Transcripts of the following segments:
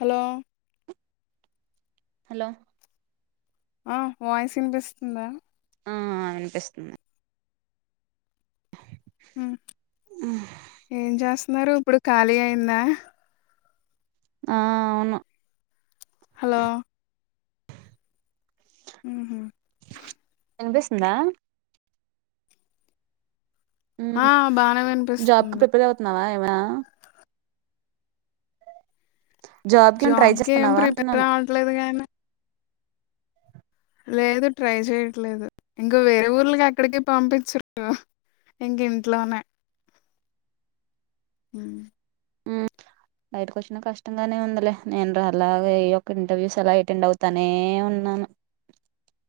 Hello hello ఆ voice వినిపిస్తుందా ఆ ఆ వినిపిస్తుంది ఉమ్ ఏం చేస్తన్నారు ఇప్పుడు ఖాళీ అయిందా ఆ అవును హలో ఉమ్ వినిపిస్తుందా ఆ ఉమ్ బానే జాబ్ కి వినిపిస్తుంది ప్రిపేర్ అవుతున్నావా ఏమి అన్న జాబ్ కి ట్రై జాబ్కి ఏం చేస్తున్నావా ప్రిపేర్ అంటున్నాను అవట్లేదు కానీ లేదు ట్రై చేయట్లేదు ఇంకో వేరే ఊర్లకి ఎక్కడికి పంపించరు ఇంకా ఇంట్లోనే బయటకు వచ్చినా కష్టంగానే ఉందిలే నేను ర అలాగే ఎ ఓక్క ఇంటర్వ్యూస్ అలా అటెండ్ అవుతానే ఉన్ నాన్ను [inaudible]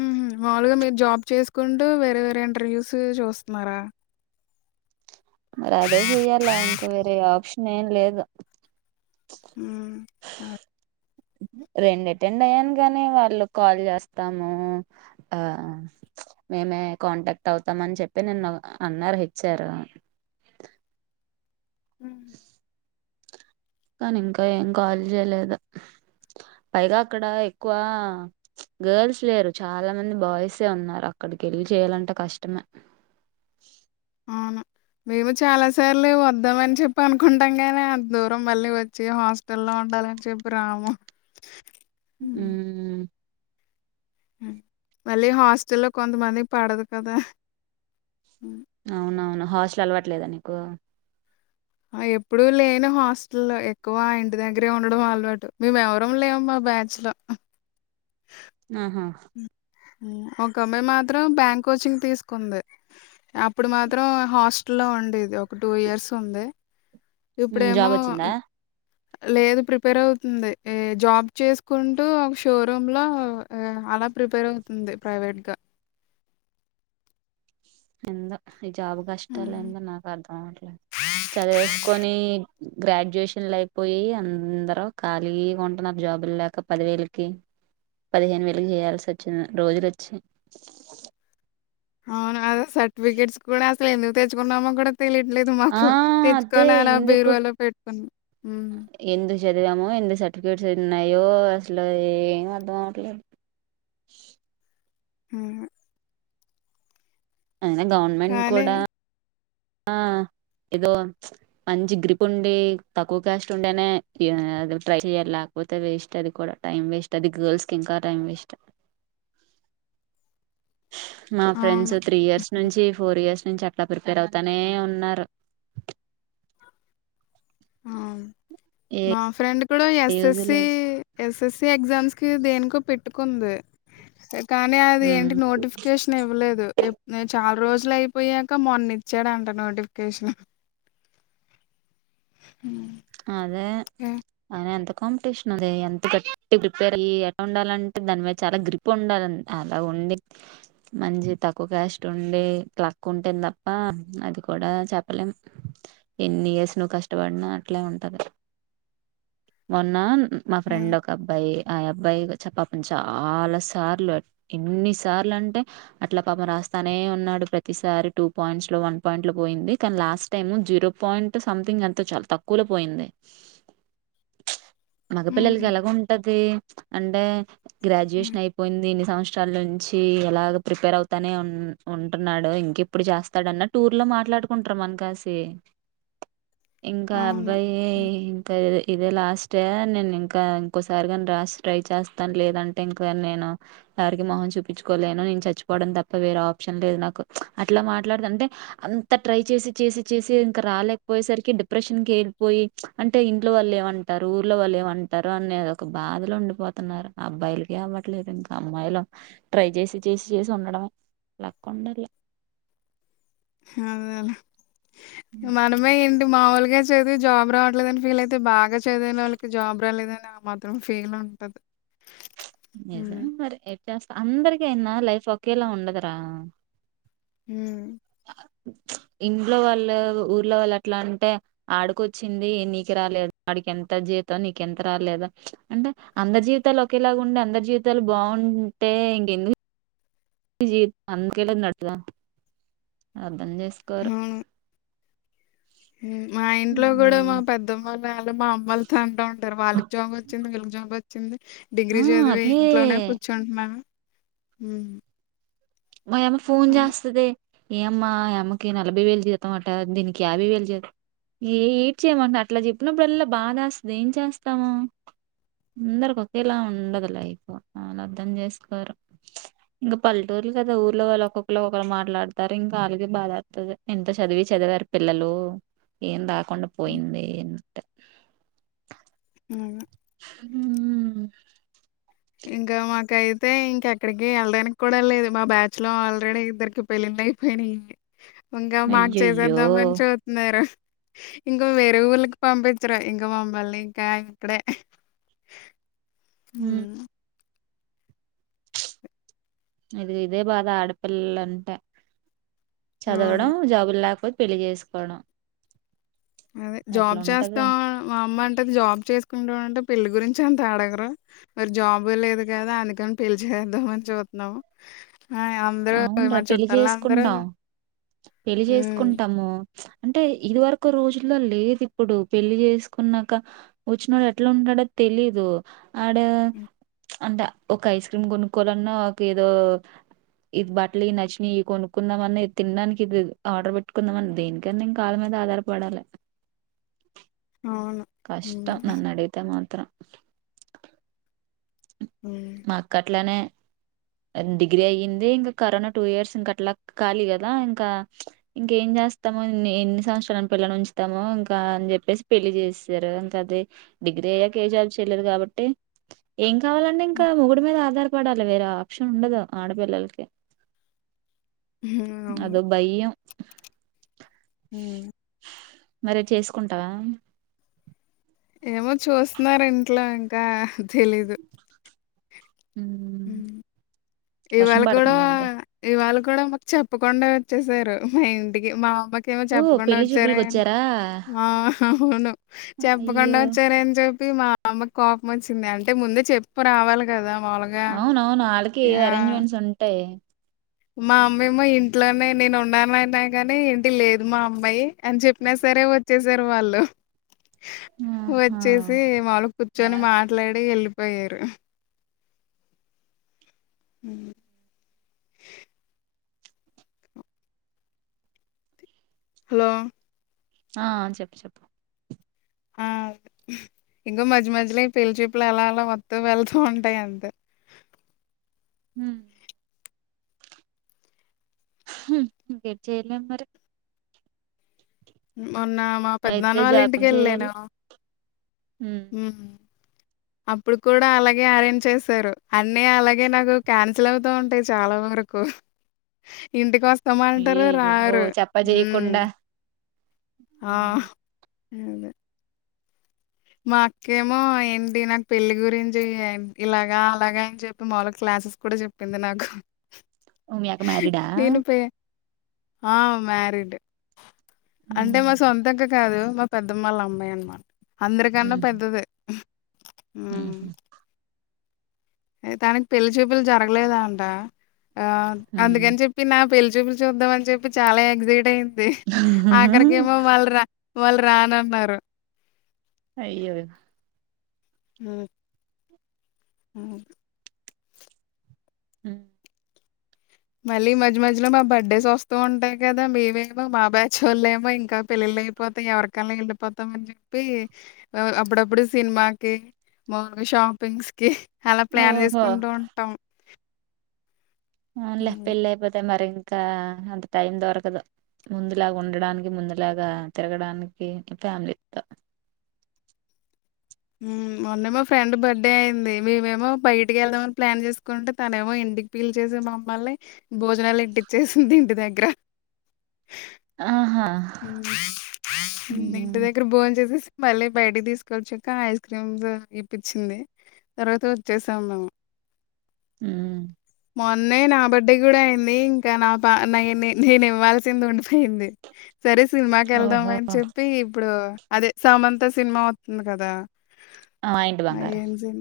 ఉమ్ మాములుగా మీరు జాబ్ చేసుకుంటూ వేరే వేరే ఇంటర్వ్యూస్ చూస్తన్నారా మరి అదే చెయ్యాలా ఇంకా వేరే ఆప్షన్ ఏం లేదు ఉమ్ ఆ రెండు అటెండ్ అయ్యాను గానీ వాళ్ళు కాల్ చేస్తాము ఆ ఉచ్ మేము నేన్ కాంటాక్ట్ అవుతామని చెప్పి నిన్న అన్నారు హెచ్చారు [inaudible] ఉమ్. [inaudible] కానీ ఇంకా ఏం కాల్ చేయలేదు. పైగా అక్కడ ఎక్కువ గర్ల్స్ లేరు చాలా మంది బాయ్సే ఉన్నారు అక్ అక్కడికెల్లి చేయ్యాలంటే కష్టమే. [inaudible] అవును మేము చాలా సార్లు వద్దామ అని చెప్పి అనుకుంటాం నీ అంత దూరం మళ్ళీ వచ్చి హాస్టల్ లో ఉండ లాన్ చెప్పిరాము. ఉ మళ్ళీ హాస్టల్లో కొంతమందికి పడదు కదా. అవునవును హాస్టల్ అలవట్లేదా నీకు? ఆ ఎప్పుడు లేను హాస్టల్లో ఎక్కువ ఇంటి దగ్గరే ఉండడం అలవాటు మేము ఎవరం లేమా బ్యాచ్లో. ఆహా ఉహ్ ఒక అమ్మాయి మాత్రం బ్యాంక్ కోచింగ్ తీసుకుంది అప్పుడు మాత్రం హాస్ట లో ఉండేది ఒక టూ ఇయర్స్ ఉంది ఉమ్, ఇప్పుడేమో జాబ్ వచ్చిందా లేదు ప్రిపేర్ అవుతుంది. ఏ జాబ్ చేసుకుంటూ ఒక షోరూమ్ లో అలా ప్రిపేర్ అవుతుంది ప్రైవేట్ గా ఎందో ఈ జాబ్ కష్టాలు ఎందో నాకు అర్ధం అవట్లేదు చదివేసుకొని గ్రాడ్యుయేషన్లు అయిపోయి అందరూ ఖాళీగా ఉంటున్నారు జాబుల్లు లేక పదివేలకి పదిహేను వేలుకి చేయాల్సి వచ్చింది రోజులు వచ్చి అవును అసలు సర్టిఫికెట్స్ కూడా అస్సలు ఎందుకు తెచ్చుకుంటున్నామో కూడా తెలియట్లేదు ఆ మాకు అదే తెచ్చుకొని అనా ఎందుకు బేరువాలో పెట్టుకున్నాం. ఎందుకు చదివామో ఎందుకు సర్టిఫికేట్స్ ఉన్నాయో అసలు ఏం అర్ధం అవట్లేదు. ఆ అయినా గవర్నమెంట్ కానీ కూడా ఆ ఏదో మంచి గ్రిప్ ఉండి తక్కువ క్యాస్ట్ ఉంటేనే ఇగ ట్రై చెయ్యాల. పోతే వేస్ట్ అది కూడా టైం వేస్ట్ అది గర్ల్స్ కి ఇంకా టైం వేస్ట్ [inaudible] మా ఫ్రెండ్స్ అవును. త్రీ ఇయర్స్ నుంచి ఫోర్ ఇయర్స్ నుంచి అట్లా ప్రిపేర్ అవు తనే ఉన్నరు. అవును ఏ మా ఫ్రెండ్ కూడా యూజ్ ఎస్ఎస్సి లేదు ఎస్ఎస్సి ఎగ్జామ్స్ కి దేనికో పెట్టుకుంది. ఏక్ కానీ అది ఉమ్, ఏంటి నోటిఫికేషన్ ఇవ్వలేదు ఏప్ నేన్ చాల్ రోజులు అయిపోయాక మొన్న ఇచ్చాడంట నోటిఫికేషను. అదే హ్మ్. అదే అంతక్ కాంపిటీషన్ అదే ఎంత గట్టి ప్రిపేర్ అయి ఎలా ఉండాలంటే దాని మీద చాలా గ్రిప్ ఉండాలన్ అలా ఉన్ ండి మంచి తక్కువ క్యాస్ట్ ఉండి లక్ ఉంటేనే తప్ప అది కూడా చ లేం ఎన్ని ఇయర్స్ నువ్వు కష్టవడినన్ అట్లే ఉంటది. మొన్న మా ఫ్రెండ్ హ్మ్. ఒక అబ్బాయి ఆ అబ్బాయిచ్చ పాపం చాలా సార్లు ఎన్ని సార్లు అంటే అట్లా పాపం రా స్తనే ఉన్నాడు ప్రతిసారి టూ పాయింట్సలో వన్ పాయింట్ లో పోయింది కానీ last time zero point something అంత చళ్తావ్ కులో పోయింది. మగ పిల్లలకి హుహు. ఎలాగ ఉంటది. అంటే హ్మ్. గ్రాడ్యుయేషన్ అయిపోయింది. సంవత్సరాల నుంచి ఎలాగో ప్రిపేర్ అవుతానే ఉం ఉంటున్నాడు ఇంకెప్పుడు చేస్తాడన్న టూర్ లో. మాట్లాడుకుంటార మనకలిసి ఇంకా అవును. అబ్బాయి హ్మ్. ఇంకా. ఇదే లాస్ట్ నేను ఇంకా ఇంకోసారిగాని రాసి ట్రై చేస్తాను లేదంటే ఇంకా నేను. ఎారికి మొహం చూపించుకోలేను నేను చచ్చిపోవడం తప్ప వేరే ఆప్షన్ లేదు నాకు ప్చ్ అట్లా మాట్లాడోదు అంటే. ఇంతా ట్రై చేసి చేసి చేసి ఇంకా రాలేకపోయేసరికి డిప్. డిప్రెషన్ కి వెళ్ళిపోయి అంటే ఇంట్లోవాళ్లు ఏమంటారు ఊర్లో వాళ్ళు ఏమంటారు అనే ఒక బాధలో ఉండిపోతారు. అయిపోతున్నారు అబ్బాయిలకే అవ్వట్లేదు ఇంకా అమ్మాయిలు ట్రై చేసి చేసి చేసి ఉండడంమే. లక్కుండాలే. అదేలే మనమే ఏంటి మాముూలే. ఇదే చదివి జాబ్ రావట్లేదని ఫీల్ అయితే బాగా చదువినోళ్ళకి జాబ్ రాలేదని. ఆ మాత్రం ఫీల్ ఉంటది. నిజమే హ్మ్. మరి చేస్తా అందరికి అయినా లైఫ్ ఒకేలా ఉండదురా. ఉమ్. ఇంట్లో వాళ్ళు ఊర్లో వాళ్ళు అట్లా అంటే ఆడికొచ్చింది నీకు రాలేదు ఆడికి ఎంత జీ. నీకు ఎంత రాలేదు ప్చ్ అంటే అందరి జీవితాలు ఒకేలాగా. ఉంటే అందరి జీవితాలు బాగుంటే ఇంకెందుకు. జీవి అందుకేలే నటుద. అర్థంచేసుకోరు. ఉమ్ మా ఇంట్లో కూడా మా పెద్దమ్మ వాళ్ళు మా అమ్మళ్ళతో అంటా ఉంటారు వాళ్ళకి జాబ్ వచ్చింది వీళ్ళకి జాబ్ వచ్చ. వచ్చింది ఆ డిగ్రీ చదివి అదే ఇంట్లోనే కూర్చుంటున్నాం ఉమ్. మాయమ్మ ఫోన్ జెస్తది. ఏమ్మా ఈ అమ్మకి నలభై వేలు జీతమాట దీనికి యాభై వేలు జీతం ఏ ఏడ్ చేయమంటున్నారు అట్లా చెప్పినప్పుడుల్లా బాధ ఎస్తది ఏం చేస్తాము. అందరికీ ఒకేలా ఉండదు లైఫ్ వాళ్ళు అర్థం చేసుకోరు ప్చ్ ఇంకా పల్లెటూరు. కదా ఊర్లో వాళ్ళు ఒక్కొక్కరు ఒకల మాట్లాడతారు ఇంకా అళ్ళగే బాదేతైది ఇంత చదివి చదివారు పిల్లలు. ఏం రాకుండా హ్మ్. పోయింది అంటే. అవును. ఉమ్. ఇంకా మాకయితే ఇంకెక్కడికి వెళ్ళడానికి కూడా లేదు మా బ్యాచ్ లో ఆల్రెడీ ఇద్దరికి పెళ్లైంది. అయిపోయినయి ఇంకా మాకు అయ్యయ్యో చేసేద్దామని చూస్తున్నారు. ఇంకా వేరే ఊళ్ళకి పంపించరు ఇంకా మమ్మల్ని ఇంకా ఇక్కడే. ఆహ్. హ్మ్ ఇది ఇదే బాధ ఆడపిల్లలంటే అవును చదవడం జాబులేకపోతే. పెళ్లి చేసుకోవడం. అదే జాబ్ ఎట్లా ఉంటది చేస్తాం మా అమ్మంట్. అంటుంది జాబ్ చేసుకుంటం అంటే పెళ్లి గురించి అంత అడగరు మరి జాబే లేదు కదా అందుకని పెళ్లి చేస్. అందమని చూతున్నాము. ఆ అందరూ అవునురా మా పెళ్లి చుట్టాల అందరూ చేసుకుంటాం పెళ్లి అవును చేసుకుంటాము. అంటే ఇదివరకు రోజుల్లో లేదు ఇప్పుడు పెళ్లి చేసుకున్నాక వచ్చినోడు ఎట్లా ఉంటాడు. అడ తెలీదు. ఆడ ఉ ప్చ్ అంటే ఒక ఐస్ క్రీమ్ కొనుక్కోవాలన్నా ఒక ఏదో. ఇది బట్టలు ఇవి నచ్చినయ్ కొనుక్కుందాం అని తినడానికి ఇది ఆర్డర్ పెట్టుకుందాంని దేనికన్నా ఇంకా వాల మీద ఆధార. ఆధారపడాలే. అవును కష్టం నన్ అడిగితే మాత్రం మా అక్కట్లానే డిగ్రీ అయింది ఇంకా కరోనా టూ ఇయర్స్ ఇంక అట్లా ఖాళీ కదా ఇంకా ఇంకేం చేస్త స్తాము ఎన్ని సంవత్సరాలను పిల్లని ఉంచుతాము ఇంకా అని చెప్పేసి పెళ్లి చేస్తారు ఇంకా అది డిగ్రీ గ్రీ అయ్యాక ఏ జాబ్ చేయలేరు కాబట్టి ఏం కావాలండి ఇక మొగుడు మీద ఆధారపడాలి వేరే ఆప్షన్ ఉండదు ఆడపిల్లలకి అదో భయం హ్మ్. మరి చేసుకుంటావా ఏమో చూస్తున్నారు ఇంట్లో ఇంకా తెలీదు ఉమ్, వర్షం ఇవాళ కూడా పడుతుందంటే ఇవాళ కూడా కూడా మాకు చెప్పకుండా వచ్చసారు మా ఇంటికి మా అమ్మకి ఏమో ఓ చెప్పకుండా పెళ్లి వచ్చారా చూపులకి అని ఆ అవును చెప్పకుండా అయ్యో వచ్చారని చెప్పి మా అమ్మకి కోపం వచ్చింది అంటే ముందే చెప్పు రావాలి కదా మాములుగా అవునవును వాళ్ళకి ఏ యాహ్! అరేంజ్మెంట్స్ ఉంటాయి మా అమ్మాయి ఏమో ఇంట్లోనే నేను ఉన్నాన అయినా కానీ ఏంటి లేదు మా అమ్మాయి అని చెప్పినా సరే సరే వచ్చేసారు వాళ్ళు ఆహా. వచ్చేసి మమ్ముల్ కూర్చొని మాట్లాడి వెళ్ళిపోయారు ఉ హలో ఆ చెప్పు చెప్పు ఆ ఇంకా మధ్య మధ్యలో ఈ పెళ్లిచూపులు ఎలా అలా వద్దు వెళ్తూ ఉంటాయి అంతే మ్మ్ ఉహ్ ఇంకేటి చేయలేము మరి మొన్న మా పెద్దనాన్న అయితే వాళ్ళ జాబ్ ఇంటికి చేయాలి వెళ్ళను ఉమ్ ఉ అప్పుడు కూడా అలాగే అరేంజ్ చేశారు అన్ని అలాగే నాకు క్యాన్సిల్ అవుతూ ఉంటాయి చాలా వరకు ఇంటికి వస్తామ అంటారు అయ్యయ్యో ఓ రారు చెప్ప ఉమ్ చేయకుండా ఆ అదే మా అక్కేమో ఏంటి నాకు పెళ్లి గురించి ఇలాగా అలాగ అని చెప్పి మాలు క్లా క్లాస్సేస్ కూడా చెప్పింది నాకు ఓ మీ అక్క మ్యారీడా నేను ప ఆ మరీడ్ అంటే మా హ్మ్. సొంతంగా కాదు మా పెద్దమ్మళ్ళ అమ్మాయి అన్నమాట అందరికన్నా పెద్దదే మ్మ్ ఉమ్ తనకి పెళ్లి చూపులు జరగలేదా అంట ఆ హ్మ్. అందుకని చెప్పి నా పెళ్లిచూపులు చూద్దాం అని చెప్పి చాలా ఎగ్జైట్ అయింది ఆఖరికి ఏమో వాళ్ళు రా వాళ్ళు రానన్నారు అయ్యో ఉమ్ మ్మ్ ఉ మళ్ళీ మధ్య మధ్యలో మా బర్త్డేస్ వస్తూ ఉంటాయి కదా మేమేమో మా బ్యాచ్ వాళ్ళ ఏమో ఇంకా పెళ్ళిళ ళ్లిలు అయిపోతాం ఎవరికల్న్ వెళ్ళిపోతాం అని చెప్పి అప్పుడప్పుడు సినిమాకి మాముల్గా షాపింగ్స్ కి అలా ప్లాన్ ఓహో చేసుకుంటూ ఉంటాం అవున్లే హ్మ్. పెళ్లి అయిపోతే మరి ఇంకా అంత టైం దొరకదు ముందులాగా ఉండడానికి ముందులాగా తిరగడానికి ఫ్యామిలీతో ఉమ్ మొన్న ఫ్రెండ్ బర్త్డే అయ్యింది మేమేమో బయటకి వెళ్దామని ప్లాన్ చేసుకుంటే తన ఏమో ఇంట్ ఇంటికి పీల్చేసి మమ్మల్ని భోజనాలు ఎట్టిచ్చేసింది ఇంటి దగ్గర ఆహా ఇంటి దగ్గర బోంచేసేసి మళ్ళీ బయటికి తీసుకొచ్చాక ఐస్ క్రీమ్స్ ఇప్పిచ్చింది తర్వాత వచ్చేసాం మేము ఉమ్ మొన్న నా బర్డే కూడా అయింది ఇంకా నా పా నా నేను ఇవ్వాల్సింది ఉండిపోయింది సరే సినిమాకి వెళ్దాం ఓహో అని చెప్పి ఇప్పుడు అదే సమంత సినిమా వత్తంది కదా మాయింటి ఆ! బంగారం ఏం సినిమా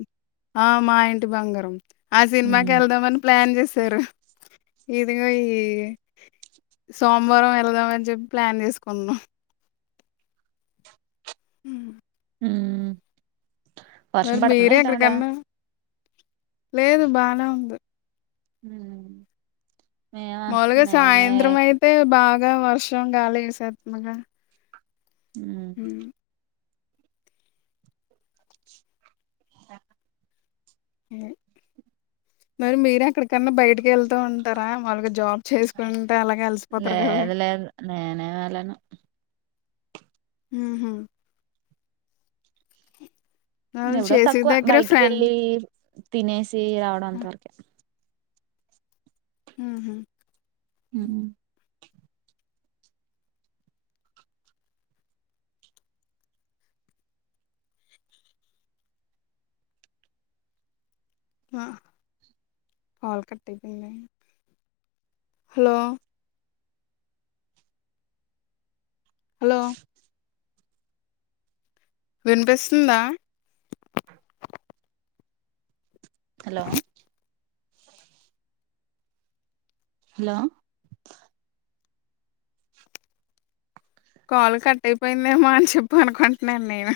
ఆ మా ఇంటి బంగారం ఆ సినిమాకి ఉమ్ వెళ్దామని ప్లాన్ చేస్ సరే ఇదింగా ఈ సోమవారం వెళ్దామని చెప్ ప్లాన్ చేసుకున్నా ఉ ఉ మరి మీరే ఎక్కడికన్నా లేదు బానే ఉంది ఊ మావుల్గా సాయంత్రం అయితే బాగా వర్షం గాలి వేసేత్దంగా ఉ ఆ మరి మీర ఎక్కడికన్నా బయటికి వెళ్తా ఉంటారా మావుల్గా జాబ్ చేసుకుంటే అలాగే అలిసిపోతారు కదా లేదు లేదు నేనే వెళ్ళను ఊహు వాళ్ళు నేవుడా చేసే తక్కువ దగ్గర బయటికి ఫ్రెండ్ వెళ్ళి తినేసి రావడం అంత హ్మ్. వరకే ఊహు హు హా కాల్ కట్టైపేందా హలో హలో వినిపిస్తుందా? హలో హలో కాలు కట్ అయిపోయిందేమో అని చెప్ప్ అనుకుంటున్నా నేను